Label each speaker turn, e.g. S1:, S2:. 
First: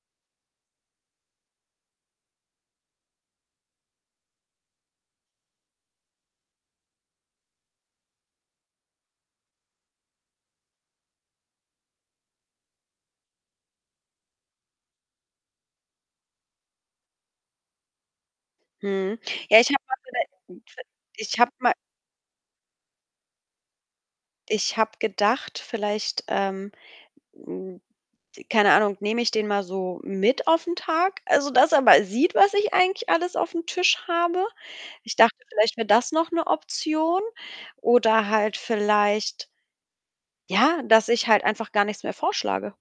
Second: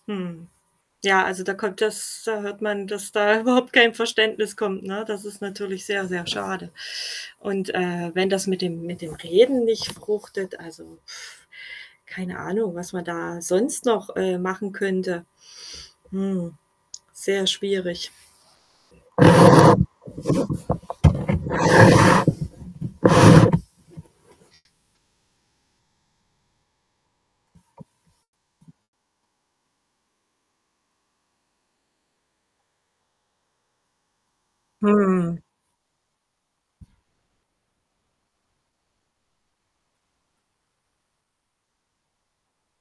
S1: Mhm. Ja, also, da kommt das da hört man, dass da überhaupt kein Verständnis kommt, ne? Das ist natürlich sehr, sehr schade. Und, äh, wenn das mit dem mit dem Reden nicht fruchtet, also, pf keine Ahnung, was man da sonst noch, äh, machen könnte. Hm, sehr schwierig.
S2: Mhm. Ja, ich habe mal für 'ne [unintelligible] ich habe mal Ich habe gedacht, vielleicht, ähm, hm, äh, t keine Ahnung, nehme ich den mal so mit auf 'n Tag, also, dass er mal sieht, was ich eigentlich alles auf'm Tisch habe. Ich dachte,
S1: Hm.
S2: vielleicht wäre das noch 'ne Option oder halt vielleicht ja, dass ich halt einfach gar nichts mehr vorschlage?